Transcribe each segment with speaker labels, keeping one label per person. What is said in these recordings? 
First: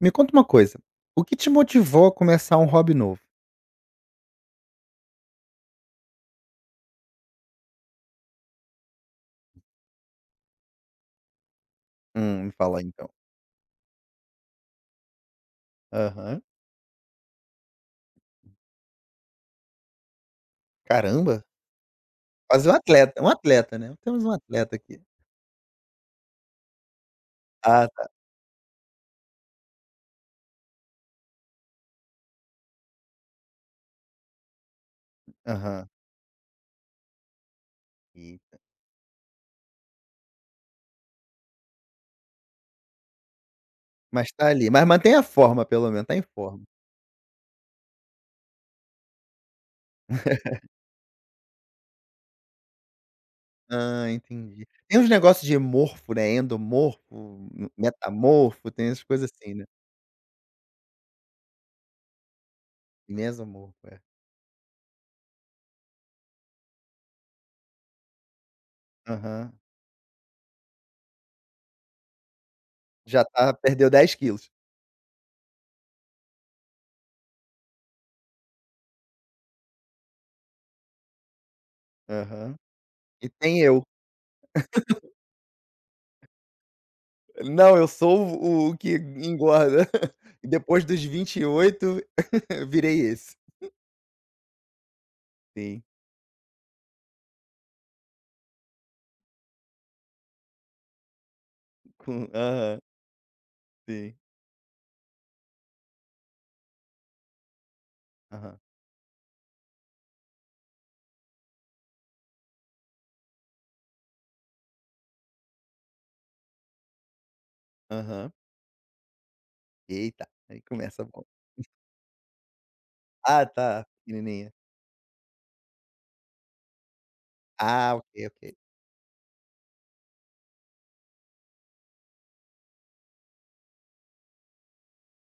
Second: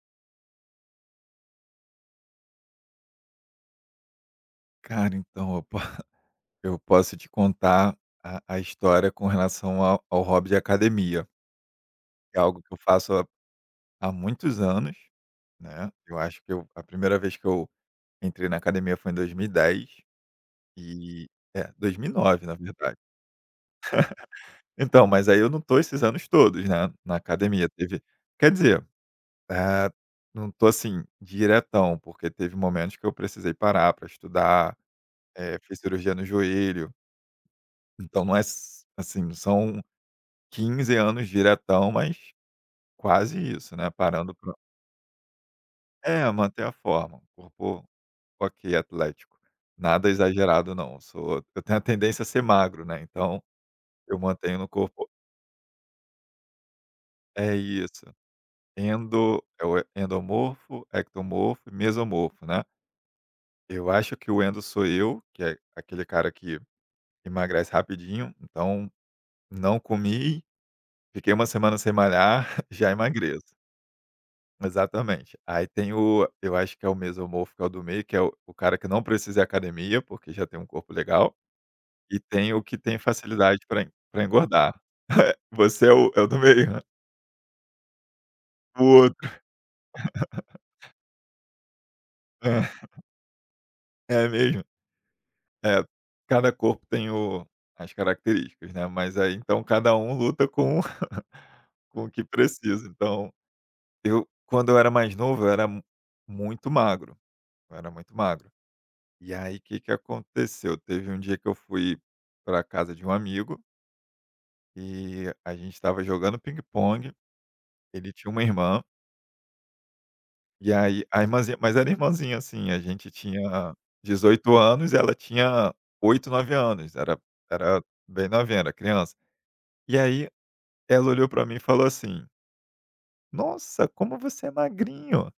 Speaker 1: Me conta uma coisa, o que te motivou a começar um hobby novo?
Speaker 2: Cara, então eu po eu posso te contar a história com relação ao hobby de academia, que é
Speaker 1: Me
Speaker 2: algo que eu
Speaker 1: fala aí então.
Speaker 2: faço há muitos anos, né. Eu acho
Speaker 1: Aham.
Speaker 2: que eu a primeira vez que eu entrei na academia foi em 2010 e
Speaker 1: Caramba,
Speaker 2: dez e 2009, na
Speaker 1: quase
Speaker 2: verdade.
Speaker 1: um atleta, né, temos um atleta aqui.
Speaker 2: Então, mas aí eu não tô esses anos todos, né, na academia.
Speaker 1: Ah,
Speaker 2: Teve
Speaker 1: tá,
Speaker 2: Quer dizer, eh, não tô, assim, diretão, porque teve momentos que eu precisei parar para estudar, fiz
Speaker 1: aham.
Speaker 2: cirurgia no joelho. Então não é
Speaker 1: Eita.
Speaker 2: s assim, são 15 anos diretão, mas quase isso, né,
Speaker 1: Mas
Speaker 2: parando
Speaker 1: tá
Speaker 2: pra
Speaker 1: ali, mas mantém a forma pelo menos, tá em
Speaker 2: é,
Speaker 1: forma.
Speaker 2: manter a forma, um corpo ok, atlético. Nada exagerado não, eu tenho a tendência a ser magro, né, então
Speaker 1: Ah,
Speaker 2: eu mantenho
Speaker 1: entendi.
Speaker 2: no
Speaker 1: Tem uns
Speaker 2: corpo
Speaker 1: negócios de morfo, né, endomorfo,
Speaker 2: é isso,
Speaker 1: metamorfo, tem essas coisas
Speaker 2: endo
Speaker 1: assim, né.
Speaker 2: é o endomorfo, ectomorfo e mesomorfo, né.
Speaker 1: Mesomorfo,
Speaker 2: Eu
Speaker 1: é.
Speaker 2: acho que o endo sou eu, que é aquele cara que emagrece rapidinho, então
Speaker 1: Aham.
Speaker 2: não comi, fiquei uma semana sem malhar, já
Speaker 1: Já
Speaker 2: emagreço.
Speaker 1: perdeu 10 quilos.
Speaker 2: Exatamente. Aí tem o eu acho que é o mesomorfo, que é o do meio, que é o cara que não precisa ir à academia, porque já tem um corpo legal, e tem
Speaker 1: Aham.
Speaker 2: o que tem
Speaker 1: E tem
Speaker 2: facilidade para
Speaker 1: eu.
Speaker 2: en engordar. Você é o do meio, né.
Speaker 1: Não, eu sou o
Speaker 2: O
Speaker 1: que
Speaker 2: outro
Speaker 1: engorda. Depois dos 28 virei esse.
Speaker 2: é, é mesmo.
Speaker 1: Sim,
Speaker 2: É, cada corpo tem o as características, né, mas aí, então, cada um luta com com o que
Speaker 1: com aham,
Speaker 2: precisa. Então,
Speaker 1: sim,
Speaker 2: eu quando eu era mais novo, eu era mu muito magro, eu era muito magro.
Speaker 1: aham,
Speaker 2: E aí, o que que aconteceu? Teve um dia que eu fui para casa de um amigo. E a gente estava jogando ping pong, ele tinha
Speaker 1: aham.
Speaker 2: uma irmã,
Speaker 1: Eita, aí
Speaker 2: e aí
Speaker 1: começa
Speaker 2: a
Speaker 1: bom.
Speaker 2: irmãzinha, mas era irmãzinha, assim, a gente
Speaker 1: Ah,
Speaker 2: tinha
Speaker 1: tá, pequenininha.
Speaker 2: 18 anos, ela tinha oito, 9 anos, era era
Speaker 1: Ah, ok,
Speaker 2: bem
Speaker 1: ok.
Speaker 2: novinha, era criança. E aí ela olhou para mim e falou assim: "Nossa, como você é magrinho".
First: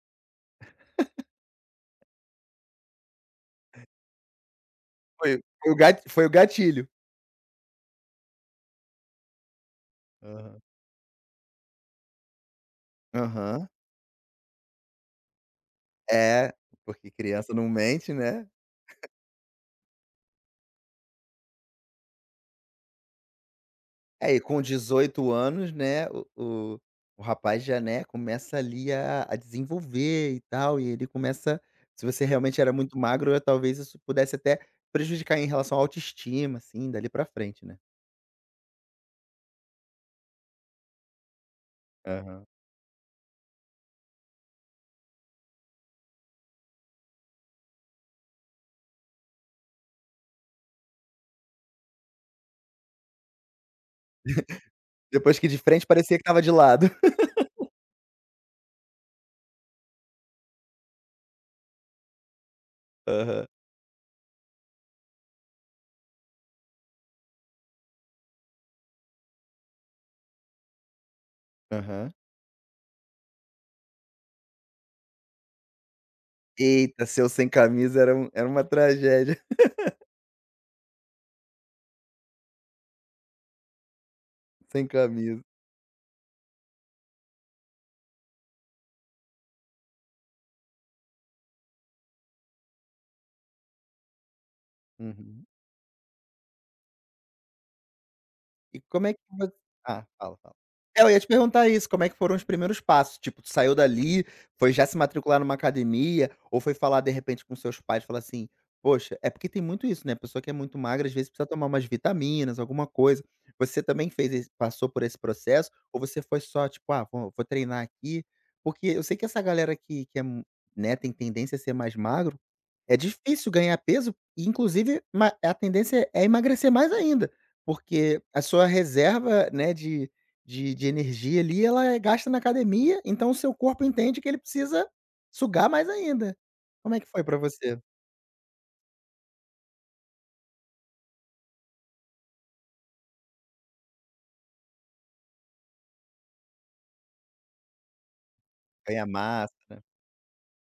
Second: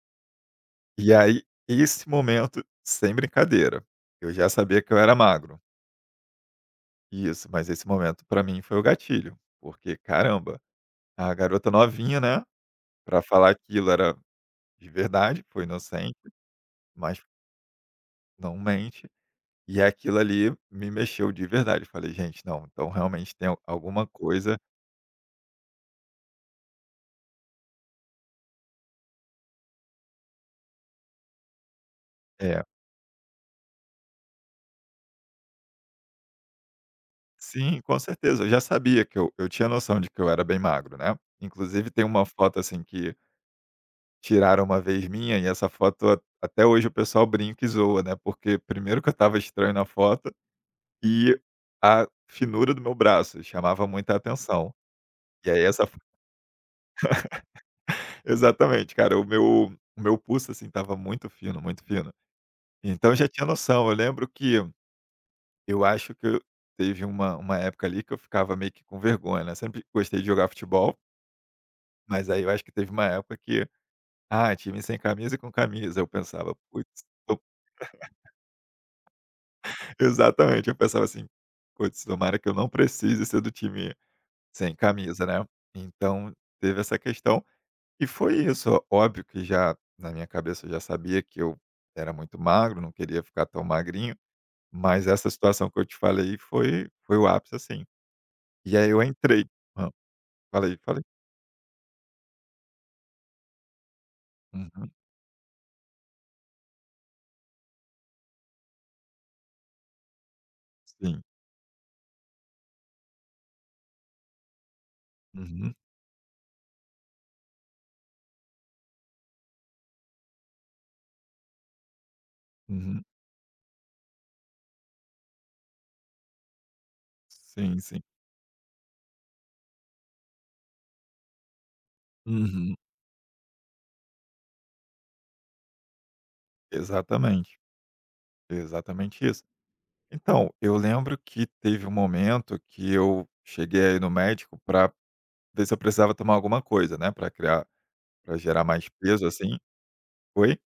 Speaker 2: E aí esse momento, sem brincadeira, eu já sabia que eu era
Speaker 1: Foi
Speaker 2: magro.
Speaker 1: foi o gat foi o gatilho.
Speaker 2: Isso, mas esse momento para mim foi o gatilho, porque caramba,
Speaker 1: Aham.
Speaker 2: a garota novinha, né, para falar
Speaker 1: Aham.
Speaker 2: aquilo era de verdade, foi inocente,
Speaker 1: É, porque
Speaker 2: mas
Speaker 1: criança não mente, né.
Speaker 2: não mente. E aquilo ali me mexeu de verdade. Eu falei: "Gente, não, então realmente tem al alguma
Speaker 1: É, e
Speaker 2: coisa",
Speaker 1: com 18 anos, né, o rapaz já, né, começa ali a desenvolver e tal, e ele começa se você realmente
Speaker 2: é.
Speaker 1: era muito magro, talvez isso pudesse até prejudicar em relação à autoestima, assim, dali pra frente, né.
Speaker 2: Sim, com certeza. Eu já sabia que eu tinha noção de que eu era bem magro, né. Inclusive tem uma
Speaker 1: Aham.
Speaker 2: foto, assim, que tiraram uma vez minha, e essa foto a até hoje o pessoal brinca e zoa, né, porque primeiro que eu estava estranho na foto e a finura do meu braço chamava muita atenção.
Speaker 1: Depois que
Speaker 2: E
Speaker 1: de
Speaker 2: aí essa
Speaker 1: frente parecia que tava de lado.
Speaker 2: exatamente, cara, o meu pulso, assim, tava muito fino, muito fino. Então eu já tinha
Speaker 1: Aham,
Speaker 2: noção. Eu lembro que eu acho que eu teve uma época ali que eu ficava meio que com vergonha, né. Sempre gostei de jogar futebol,
Speaker 1: aham.
Speaker 2: mas aí eu acho que teve uma época que, ah, time sem camisa e com camisa. Eu pensava: "Putz",
Speaker 1: Eita, seu
Speaker 2: eu
Speaker 1: sem camisa era uma tragédia,
Speaker 2: exatamente, eu pensava assim: "Putz, tomara que eu não precise ser do time sem
Speaker 1: sem
Speaker 2: camisa",
Speaker 1: camisa.
Speaker 2: né. Então teve essa questão, e foi isso. Ó, óbvio que já na minha cabeça eu já sabia que eu era muito magro, não queria ficar tão magrinho, mas essa
Speaker 1: Uhum.
Speaker 2: situação que eu te falei foi o ápice, assim. E
Speaker 1: E
Speaker 2: aí eu
Speaker 1: como é que
Speaker 2: entrei.
Speaker 1: vo
Speaker 2: Hã.
Speaker 1: ah, fala, fala.
Speaker 2: Falei,
Speaker 1: É,
Speaker 2: falei.
Speaker 1: eu ia te perguntar isso, como é que foram os primeiros passos? Tipo, tu saiu dali, foi já
Speaker 2: Uhum.
Speaker 1: se matricular numa academia, ou foi falar de repente com seus pais, falar assim: "Poxa." É porque tem muito isso, né, a pessoa que é muito magra, às
Speaker 2: Sim.
Speaker 1: vezes, precisa tomar umas vitaminas, alguma coisa. Você também fez esse passou por esse processo,
Speaker 2: Uhum.
Speaker 1: ou você foi só tipo: "Ah, vou treinar aqui"? Porque eu sei que essa galera que é mu né, tem tendência a ser mais magro, é
Speaker 2: Uhum.
Speaker 1: difícil ganhar peso e inclusive ma a tendência é emagrecer mais ainda.
Speaker 2: Sim, sim.
Speaker 1: Porque a sua reserva, né, de energia ali, ela é gasta na
Speaker 2: Uhum.
Speaker 1: academia, então o seu corpo entende que ele precisa sugar mais ainda. Como é que foi pra
Speaker 2: Exatamente.
Speaker 1: você?
Speaker 2: Exatamente isso. Então, eu lembro que teve um momento que eu cheguei aí no médico para ver se eu precisava tomar alguma coisa, né, para criar, para gerar mais
Speaker 1: Ganhar
Speaker 2: peso,
Speaker 1: massa,
Speaker 2: assim.
Speaker 1: né.
Speaker 2: Oi?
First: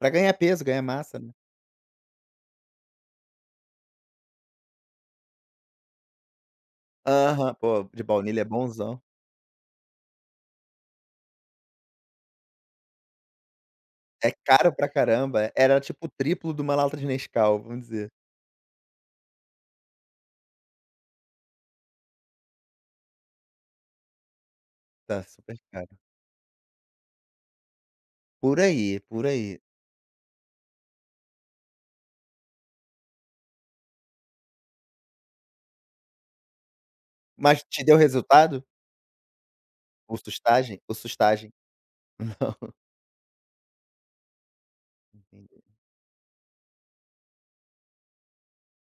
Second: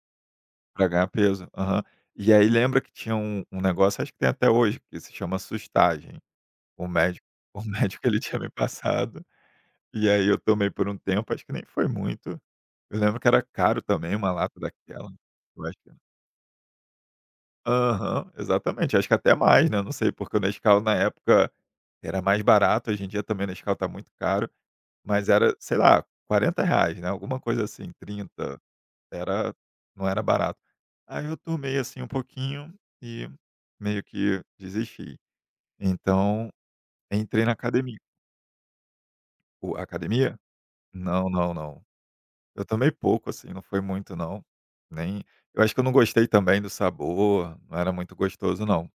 Speaker 1: Pra ganhar peso, ganhar
Speaker 2: Para ganhar
Speaker 1: massa, né.
Speaker 2: peso. Aham. E aí lembra que tinha um negócio, acho que tem até hoje, que se chama sustagem. O médico
Speaker 1: Aham.
Speaker 2: o
Speaker 1: Pô, de
Speaker 2: médico ele tinha
Speaker 1: baunilha é
Speaker 2: me
Speaker 1: bonzão.
Speaker 2: passado, e aí eu tomei por um tempo, acho que nem foi muito. Eu lembro que era caro também,
Speaker 1: É
Speaker 2: uma lata
Speaker 1: caro pra
Speaker 2: daquela.
Speaker 1: caramba,
Speaker 2: Eu acho
Speaker 1: era
Speaker 2: que
Speaker 1: tipo o triplo de uma lata de Nescau, vamos dizer.
Speaker 2: aham, exatamente, acho que até mais, né, não sei, porque o Nescau na época era mais barato, hoje em dia também o Nescau tá muito caro,
Speaker 1: Tá
Speaker 2: mas era,
Speaker 1: super
Speaker 2: sei
Speaker 1: caro.
Speaker 2: lá, quarenta reais, né, alguma coisa assim,
Speaker 1: Por
Speaker 2: trinta.
Speaker 1: aí, por
Speaker 2: Era
Speaker 1: aí.
Speaker 2: Não era barato. Aí eu tomei, assim, um pouquinho e meio que desisti. Então entrei na
Speaker 1: Mas te deu
Speaker 2: academia.
Speaker 1: resultado?
Speaker 2: O
Speaker 1: O
Speaker 2: academia?
Speaker 1: sustagem? O
Speaker 2: Não,
Speaker 1: sustagem.
Speaker 2: não, não. Eu
Speaker 1: Não.
Speaker 2: tomei pouco, assim, não foi muito não, nem eu
Speaker 1: Entendi.
Speaker 2: acho que eu não gostei também do sabor, não era muito gostoso não.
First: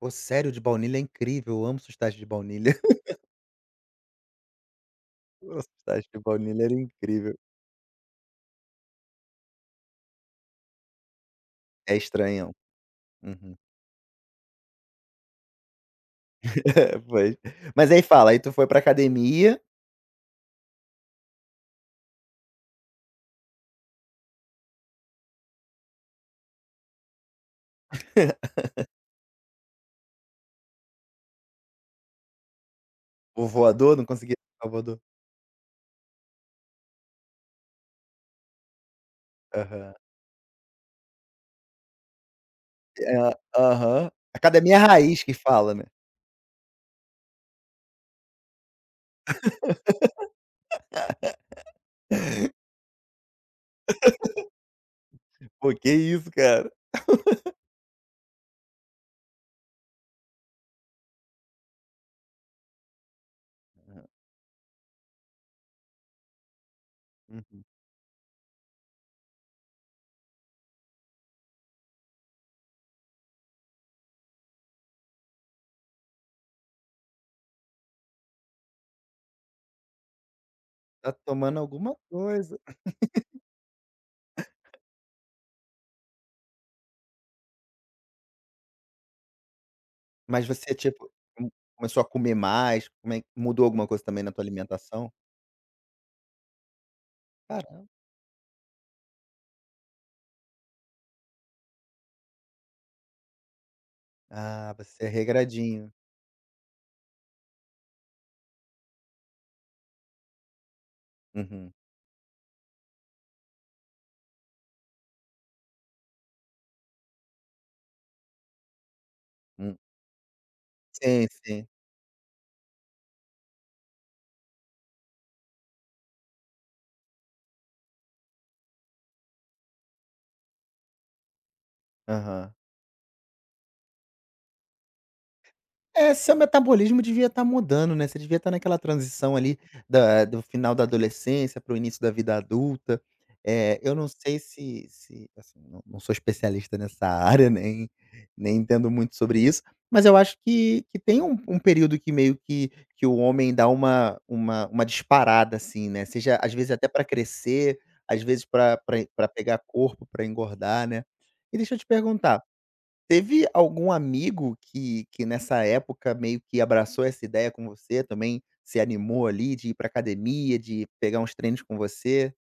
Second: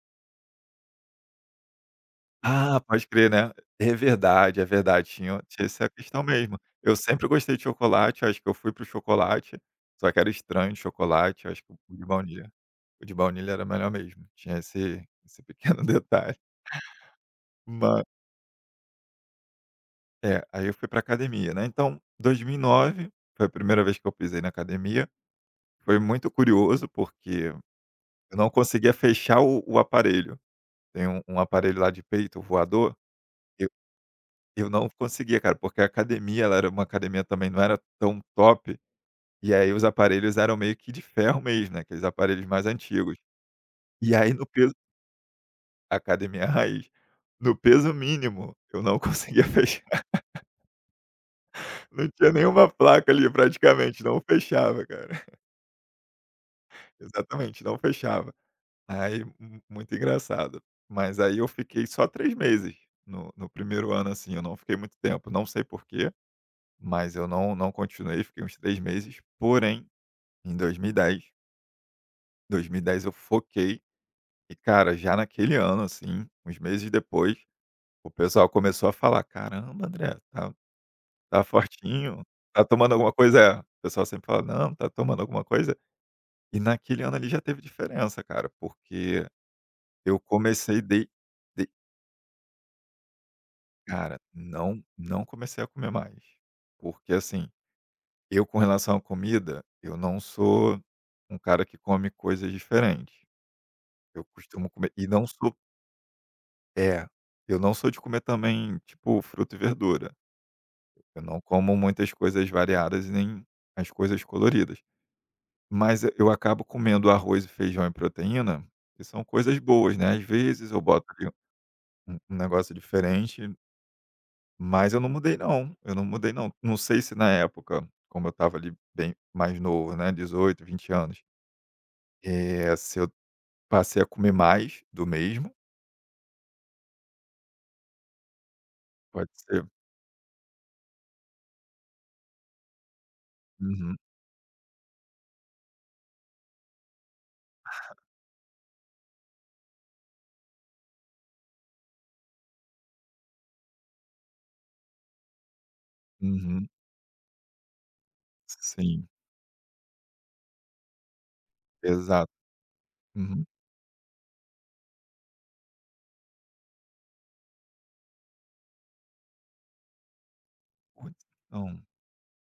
Speaker 1: Pô, sério, de baunilha é incrível, eu amo sustagem de baunilha.
Speaker 2: Ah, pode crer, né. É verdade, tinha
Speaker 1: Nossa, o
Speaker 2: essa
Speaker 1: pistache de
Speaker 2: questão mesmo.
Speaker 1: baunilha era
Speaker 2: Eu sempre
Speaker 1: incrível.
Speaker 2: gostei de chocolate, acho que eu fui pro chocolate, só que era estranho de chocolate, acho que
Speaker 1: É estranho.
Speaker 2: o de baunilha
Speaker 1: Uhum.
Speaker 2: era melhor mesmo, tinha esse pequeno detalhe.
Speaker 1: Pois. Mas aí
Speaker 2: Mas
Speaker 1: fala, aí tu foi pra academia,
Speaker 2: é, aí eu fui para academia, né, então 2009 foi a primeira vez que eu pisei na academia, foi muito curioso porque eu não conseguia fechar o aparelho. Tem um aparelho lá de peito voador,
Speaker 1: o
Speaker 2: eu
Speaker 1: voador, não conseguia tirar
Speaker 2: eu
Speaker 1: o
Speaker 2: não
Speaker 1: voador.
Speaker 2: conseguia, cara, porque a academia, ela era uma academia também não era tão top, e aí os
Speaker 1: Aham.
Speaker 2: aparelhos eram meio que de ferro mesmo, né, aqueles aparelhos mais antigos.
Speaker 1: É, aham.
Speaker 2: E aí no peso
Speaker 1: Academia raiz que fala, né.
Speaker 2: Academia raiz. No peso mínimo, eu não conseguia fechar, não tinha nenhuma placa ali praticamente, não fechava, cara.
Speaker 1: Pô, que isso, cara.
Speaker 2: Exatamente, não fechava. Aí, mu muito engraçado. Mas aí eu fiquei só 3 meses no primeiro ano, assim, eu não fiquei muito tempo, não sei porquê, mas eu não
Speaker 1: Uhum.
Speaker 2: não continuei, fiquei uns 3 meses, porém, em 2010, dez eu foquei e, cara, já naquele ano, assim, uns meses depois, o pessoal começou a falar: "Caramba, André, tá
Speaker 1: Tá
Speaker 2: tá
Speaker 1: tomando alguma
Speaker 2: fortinho,
Speaker 1: coisa.
Speaker 2: tá tomando alguma coisa?" É, o pessoal sempre fala: "Não, tá tomando alguma coisa?" E naquele ano ali já teve diferença, cara, porque eu
Speaker 1: Mas você,
Speaker 2: comecei de
Speaker 1: tipo, com começou a comer mais? Como é que mudou alguma coisa
Speaker 2: Cara,
Speaker 1: também na tua
Speaker 2: não
Speaker 1: alimentação?
Speaker 2: não comecei a comer mais, porque assim,
Speaker 1: Cara,
Speaker 2: eu com relação à comida, eu não sou um cara que come coisas diferentes, eu costumo
Speaker 1: ah,
Speaker 2: comer
Speaker 1: você
Speaker 2: e
Speaker 1: é
Speaker 2: não sou
Speaker 1: regradinho.
Speaker 2: é, eu não sou de comer também, tipo, fruta e verdura, eu não
Speaker 1: Uhum.
Speaker 2: como muitas coisas variadas e nem as coisas coloridas, mas eu acabo comendo arroz e feijão e proteína, que são coisas
Speaker 1: Hum.
Speaker 2: boas, né, às vezes eu boto
Speaker 1: Sim,
Speaker 2: ali
Speaker 1: sim.
Speaker 2: um negócio diferente. Mas eu não mudei não, eu não mudei não. Não sei se na época, como eu estava ali bem mais novo, né, dezoito, 20 anos,
Speaker 1: Aham.
Speaker 2: se eu passei a comer mais do mesmo,
Speaker 1: É, seu metabolismo devia estar mudando, né, você devia estar naquela
Speaker 2: pode
Speaker 1: transição ali
Speaker 2: ser.
Speaker 1: da do final da adolescência para o início da vida adulta. Eu
Speaker 2: Uhum,
Speaker 1: não sei se assim, não sou especialista nessa área, nem entendo muito sobre isso, mas eu acho que tem um período que meio que o homem dá uma disparada, assim, né, seja às
Speaker 2: uhum,
Speaker 1: vezes até para crescer, às vezes para pra
Speaker 2: sim,
Speaker 1: pra pegar corpo, para engordar, né. E deixa eu te
Speaker 2: exato.
Speaker 1: perguntar.
Speaker 2: Uhum.
Speaker 1: Teve algum amigo que nessa época meio que abraçou essa ideia com você também, se animou ali de ir pra academia, de
Speaker 2: Pois
Speaker 1: pegar uns treinos
Speaker 2: então,
Speaker 1: com
Speaker 2: o
Speaker 1: você?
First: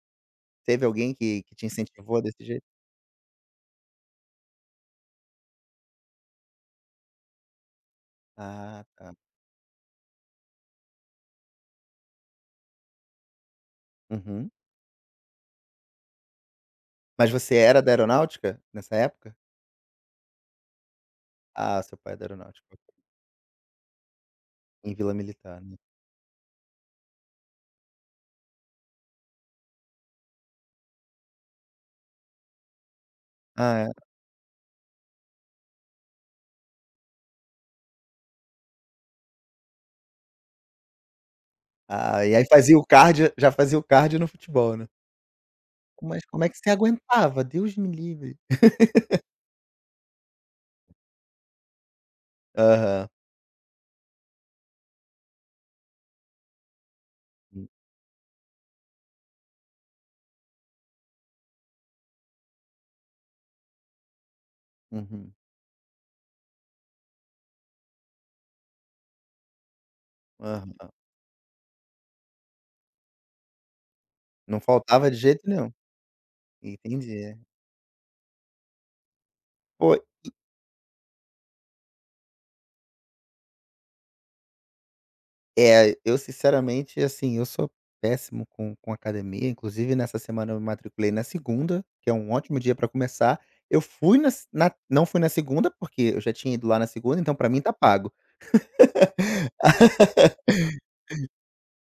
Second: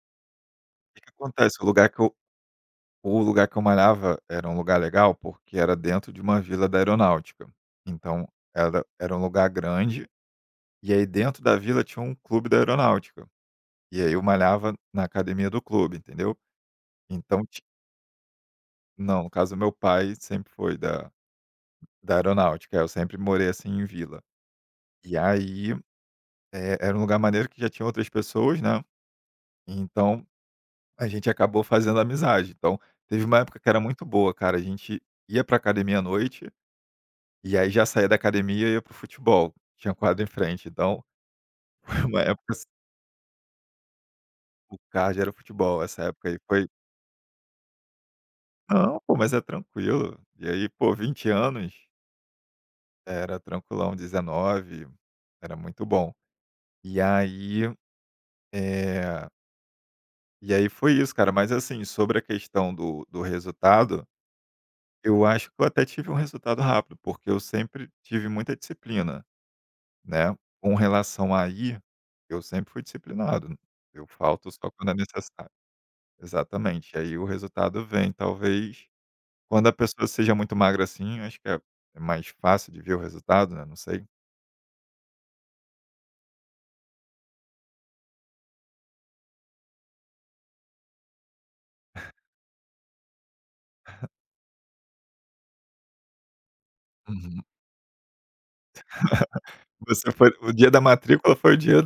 Speaker 1: Teve
Speaker 2: que que
Speaker 1: alguém que
Speaker 2: acontece, o
Speaker 1: te
Speaker 2: lugar que eu,
Speaker 1: incentivou desse jeito?
Speaker 2: o lugar que eu malhava era um lugar legal, porque era dentro de uma vila da aeronáutica. Então era
Speaker 1: Ah, tá.
Speaker 2: era um lugar grande, e aí dentro da vila tinha um clube da aeronáutica, e aí eu
Speaker 1: Uhum.
Speaker 2: malhava na academia do clube, entendeu?
Speaker 1: Mas
Speaker 2: Então
Speaker 1: você
Speaker 2: ti
Speaker 1: era da aeronáutica nessa
Speaker 2: Não, no
Speaker 1: época?
Speaker 2: caso meu pai sempre foi
Speaker 1: Ah, seu pai
Speaker 2: da
Speaker 1: é da aeronáutica,
Speaker 2: aeronáutica,
Speaker 1: ok.
Speaker 2: eu sempre morei, assim, em vila.
Speaker 1: Em Vila
Speaker 2: E
Speaker 1: Militar,
Speaker 2: aí,
Speaker 1: né.
Speaker 2: era um lugar maneiro que já tinha outras pessoas, né, então a gente acabou fazendo amizade. Então, teve uma época que era
Speaker 1: Ah, é.
Speaker 2: muito boa, cara, a gente ia pra academia à noite, e aí já saía da academia e ia para o futebol, tinha quadra em frente, então foi uma
Speaker 1: Ah, e aí
Speaker 2: época assim,
Speaker 1: fazia o cardio já fazia o cardio no
Speaker 2: o
Speaker 1: futebol, né.
Speaker 2: cardio era futebol, essa
Speaker 1: Mas
Speaker 2: época aí
Speaker 1: como é que
Speaker 2: foi,
Speaker 1: você aguentava? Deus me livre.
Speaker 2: não, pô, mas é tranquilo. E aí, pô, 20 anos,
Speaker 1: Aham.
Speaker 2: era tranquilão, 19, era muito bom. E aí, eh, e aí foi isso, cara. Mas assim, sobre a questão do resultado, eu
Speaker 1: Uhum.
Speaker 2: acho que eu até tive um resultado rápido, porque eu sempre tive muita disciplina, né. Com
Speaker 1: Aham.
Speaker 2: relação a ir, eu sempre fui disciplinado. Eu falto
Speaker 1: Não
Speaker 2: só quando é
Speaker 1: faltava de jeito
Speaker 2: necessário.
Speaker 1: nenhum.
Speaker 2: Exatamente. Aí o
Speaker 1: Entendi.
Speaker 2: resultado vem. Talvez quando a
Speaker 1: Pô,
Speaker 2: pessoa seja muito magra assim, eu acho que é mais fácil de ver o resultado, né, não sei.
Speaker 1: é, eu sinceramente, assim, eu sou péssimo com academia. Inclusive, nessa semana eu me matriculei na segunda, que é um ótimo dia para começar. Eu fui na, se- na- não fui na segunda, porque eu já tinha ido lá na segunda, então
Speaker 2: Uhum.
Speaker 1: para mim tá pago.
Speaker 2: Você foi, o dia da matrícula foi o dia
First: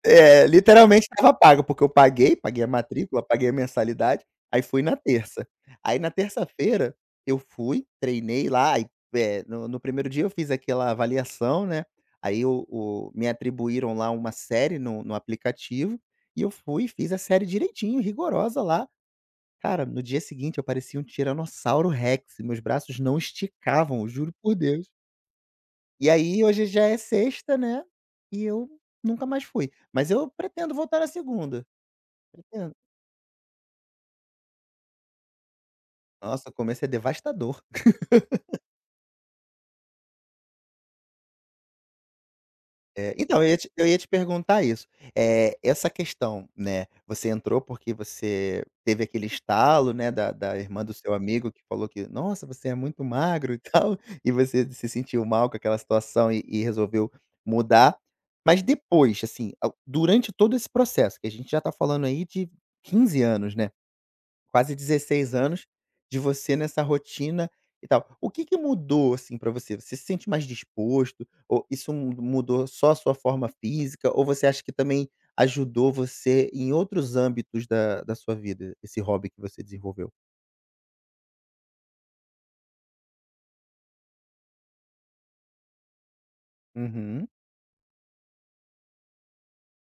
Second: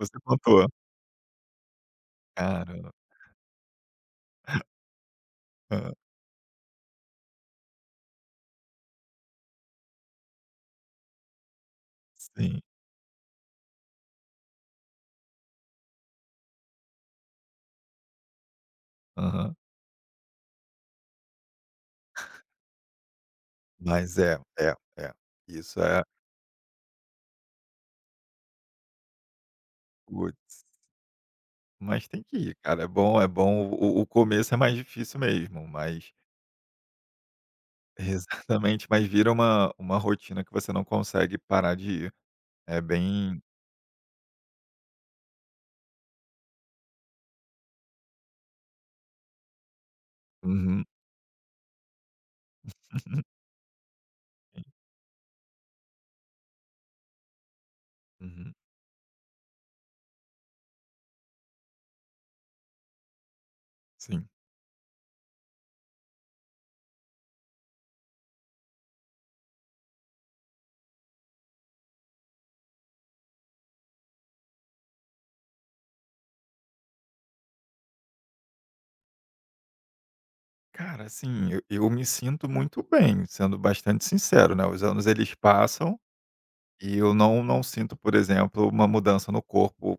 Speaker 2: você
Speaker 1: É,
Speaker 2: contou?
Speaker 1: literalmente estava pago, porque eu paguei, a
Speaker 2: Caramba.
Speaker 1: matrícula, paguei a mensalidade, aí fui na terça.
Speaker 2: Hã,
Speaker 1: Aí na terça-feira eu fui, treinei lá, aí, no primeiro dia eu fiz aquela avaliação, né, aí
Speaker 2: sim.
Speaker 1: o me atribuíram lá uma série no aplicativo, e eu fui e fiz a série direitinho, rigorosa lá.
Speaker 2: Aham.
Speaker 1: Cara, no dia seguinte eu parecia um tiranossauro rex, meus braços não esticavam,
Speaker 2: Mas
Speaker 1: juro
Speaker 2: é,
Speaker 1: por
Speaker 2: é,
Speaker 1: Deus.
Speaker 2: é. Isso é
Speaker 1: E aí hoje já é sexta, né, e eu nunca mais fui. Mas eu
Speaker 2: putz,
Speaker 1: pretendo voltar na segunda,
Speaker 2: mas tem que ir,
Speaker 1: pretendo.
Speaker 2: cara. É bom, é bom. O começo é mais difícil mesmo, mas
Speaker 1: Nossa, o começo é devastador.
Speaker 2: exatamente, mas vira uma rotina que você não consegue parar de ir. É
Speaker 1: É,
Speaker 2: bem
Speaker 1: então eu ia te perguntar isso, essa questão, né, você entrou porque você teve aquele estalo, né, da irmã
Speaker 2: uhum,
Speaker 1: do seu amigo que falou que: "Nossa, você é muito magro e tal", e você se sentiu mal com aquela situação e resolveu mudar.
Speaker 2: uhum,
Speaker 1: Mas depois, assim, ao durante todo esse processo, que a gente já tá falando aí de 15 anos, né.
Speaker 2: sim.
Speaker 1: Quase 16 anos de você nessa rotina e tal. O que que mudou, assim, pra você? Você se sente mais disposto? Ou isso mu mudou só a sua forma física? Ou você acha que também ajudou você em outros âmbitos da sua vida, esse hobby que você desenvolveu?
Speaker 2: Cara, assim, eu me sinto muito bem, sendo bastante sincero, né, os anos eles passam e eu
Speaker 1: Uhum,
Speaker 2: não não sinto, por exemplo, uma mudança no corpo,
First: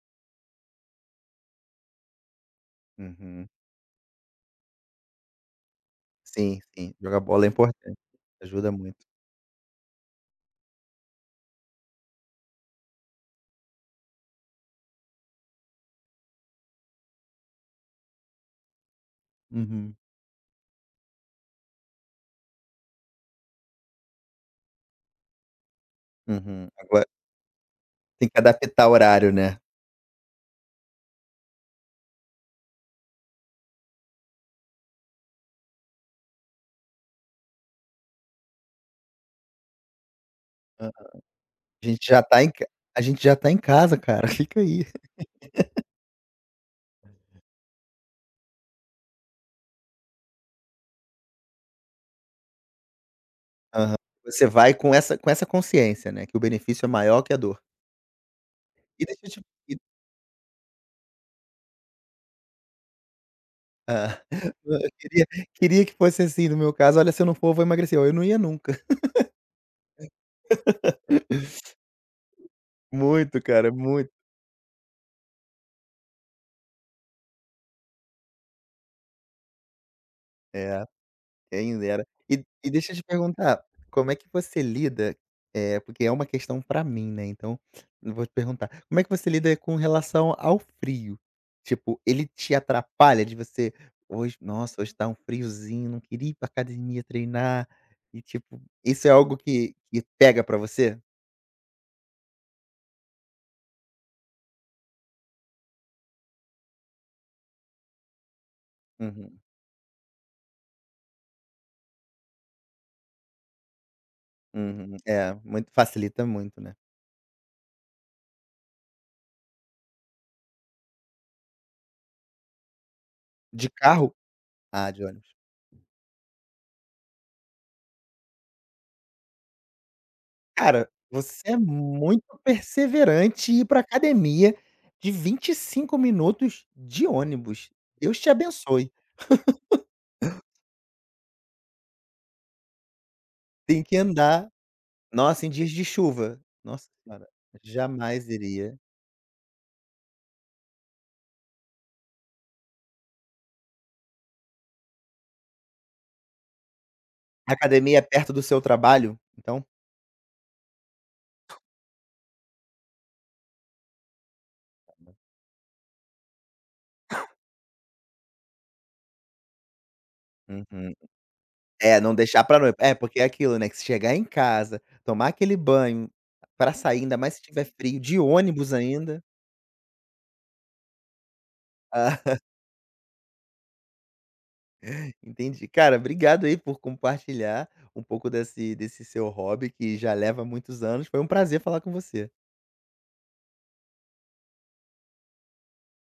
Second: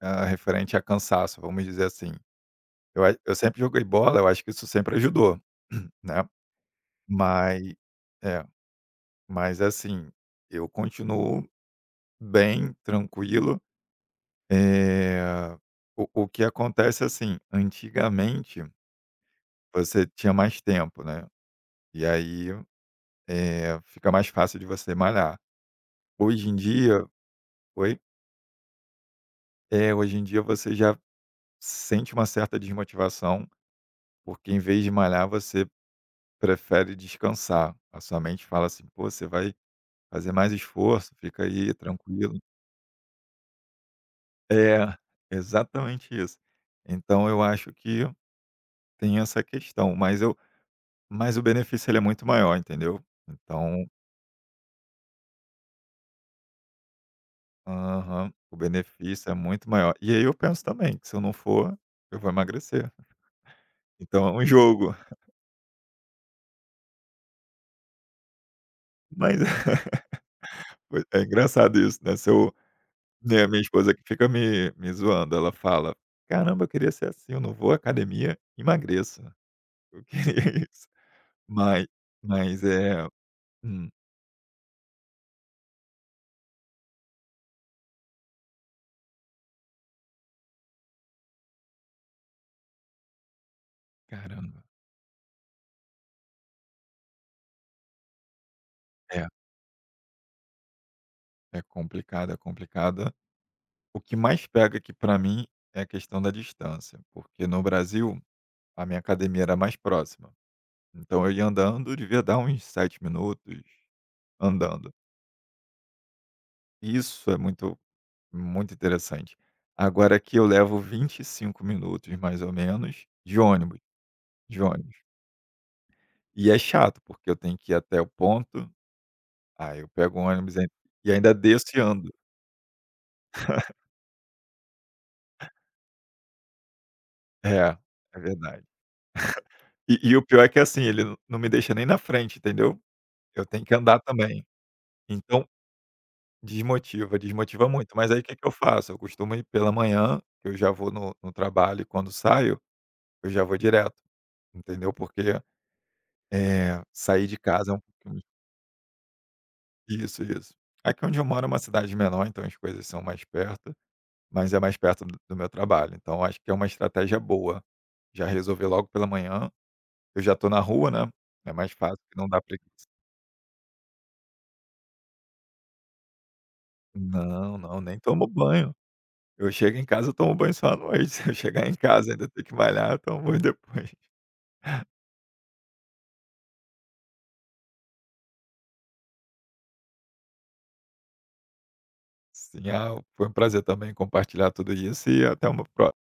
Speaker 2: ah, referente a cansaço, vamos dizer assim. Eu
Speaker 1: uhum.
Speaker 2: sempre joguei bola, eu acho que isso sempre ajudou, né.
Speaker 1: Sim, sim. Jogar bola é
Speaker 2: Mas
Speaker 1: importante.
Speaker 2: é,
Speaker 1: Ajuda muito.
Speaker 2: mas assim, eu continuo bem tranquilo, eh, o que acontece, assim, antigamente
Speaker 1: Uhum,
Speaker 2: você tinha mais tempo, né, e aí, fica mais fácil de você malhar. Hoje em
Speaker 1: uhum.
Speaker 2: dia
Speaker 1: Agora
Speaker 2: oi?
Speaker 1: tem que adaptar o horário, né.
Speaker 2: É, hoje em dia você já sente uma certa desmotivação, porque em vez de malhar você prefere descansar. A sua mente fala assim: "Pô, você vai" fazer mais
Speaker 1: Hã.
Speaker 2: esforço, fica aí
Speaker 1: A gente já
Speaker 2: tranquilo.
Speaker 1: tá em ca a gente já tá em casa, cara. Fica aí.
Speaker 2: É, exatamente isso. Então eu acho que tem essa questão, mas o benefício ele é muito maior, entendeu? Então
Speaker 1: Aham. Você vai com essa consciência, né, que o benefício é maior que a dor.
Speaker 2: aham, o
Speaker 1: E deixa
Speaker 2: benefício é
Speaker 1: eu te
Speaker 2: muito
Speaker 1: e
Speaker 2: maior. E aí eu penso também que se eu não for, eu vou emagrecer.
Speaker 1: hã,
Speaker 2: Então é um
Speaker 1: eu
Speaker 2: jogo.
Speaker 1: queria queria que fosse assim no meu caso, olha, se eu não for, eu vou emagrecer. Eu não ia nunca.
Speaker 2: Mas é engraçado isso, né, se eu
Speaker 1: Muito,
Speaker 2: né, minha
Speaker 1: cara,
Speaker 2: esposa que
Speaker 1: muito.
Speaker 2: fica me zoando, ela fala: "Caramba, eu queria ser assim, eu não vou à academia, emagreço". Eu queria isso.
Speaker 1: É. Quem
Speaker 2: Mas
Speaker 1: dera. E
Speaker 2: mas
Speaker 1: e deixa eu te
Speaker 2: é
Speaker 1: perguntar,
Speaker 2: Hum,
Speaker 1: como é que você lida, é porque é uma questão pra mim, né, então eu vou te perguntar, como é que você lida com relação ao frio? Tipo, ele te atrapalha de você: "Hoje,
Speaker 2: caramba.
Speaker 1: nossa, hoje tá um friozinho, não queria ir pra academia treinar", e tipo, isso é
Speaker 2: É,
Speaker 1: algo que pega pra você?
Speaker 2: é complicado, é complicado. O que mais pega aqui para mim é a questão da distância, porque no Brasil a minha
Speaker 1: Uhum,
Speaker 2: academia era mais próxima. Então eu ia andando, devia dar uns 7 minutos andando.
Speaker 1: uhum. É, muito facilita muito, né.
Speaker 2: Isso é muito, muito interessante. Agora aqui eu levo 25 minutos, mais ou menos, de
Speaker 1: De
Speaker 2: ônibus,
Speaker 1: carro?
Speaker 2: de
Speaker 1: Ah,
Speaker 2: ônibus.
Speaker 1: de ônibus.
Speaker 2: E é chato, porque eu tenho que ir até o ponto, aí eu pego o ônibus
Speaker 1: Cara,
Speaker 2: e ainda
Speaker 1: você é
Speaker 2: desço e ando.
Speaker 1: muito perseverante e ir pra academia de 25 minutos de ônibus.
Speaker 2: É, é
Speaker 1: Deus te
Speaker 2: verdade.
Speaker 1: abençoe.
Speaker 2: E o pior é que, assim, ele não me deixa nem na frente, entendeu? Eu tenho que
Speaker 1: Tem que
Speaker 2: andar também.
Speaker 1: andar. Nossa,
Speaker 2: Então
Speaker 1: em dias de chuva. Nossa
Speaker 2: desmotiva,
Speaker 1: senhora,
Speaker 2: desmotiva muito. Mas aí o
Speaker 1: jamais
Speaker 2: que que eu
Speaker 1: iria.
Speaker 2: faço? Eu costumo ir pela manhã, que eu já vou no trabalho e quando saio, eu já vou direto, entendeu? Porque, sair de
Speaker 1: A
Speaker 2: casa é um
Speaker 1: academia é
Speaker 2: pouquinho
Speaker 1: perto do seu trabalho, então?
Speaker 2: isso, isso. Aqui onde eu moro é uma cidade menor, então as coisas são mais perto, mas é mais perto do meu trabalho. Então acho que é uma estratégia boa. Já resolver logo pela manhã, eu já tô na rua,
Speaker 1: Uhum.
Speaker 2: né, é mais fácil
Speaker 1: É, não
Speaker 2: que não dá
Speaker 1: deixar
Speaker 2: para
Speaker 1: pra noite. É, porque é aquilo, né, que se chegar em casa, tomar aquele banho pra sair, ainda mais se
Speaker 2: não,
Speaker 1: tiver
Speaker 2: não, nem
Speaker 1: frio, de
Speaker 2: tomo
Speaker 1: ônibus
Speaker 2: banho.
Speaker 1: ainda.
Speaker 2: Eu chego em casa, eu tomo banho só à noite. Se eu chegar em casa e
Speaker 1: ah,
Speaker 2: ainda ter que malhar, eu tomo banho depois.
Speaker 1: Entendi. Cara, obrigado aí por compartilhar um pouco desse seu hobby que já leva muitos anos. Foi um prazer falar com você.
Speaker 2: Sim, ah, foi um prazer também compartilhar tudo isso e até uma próxima.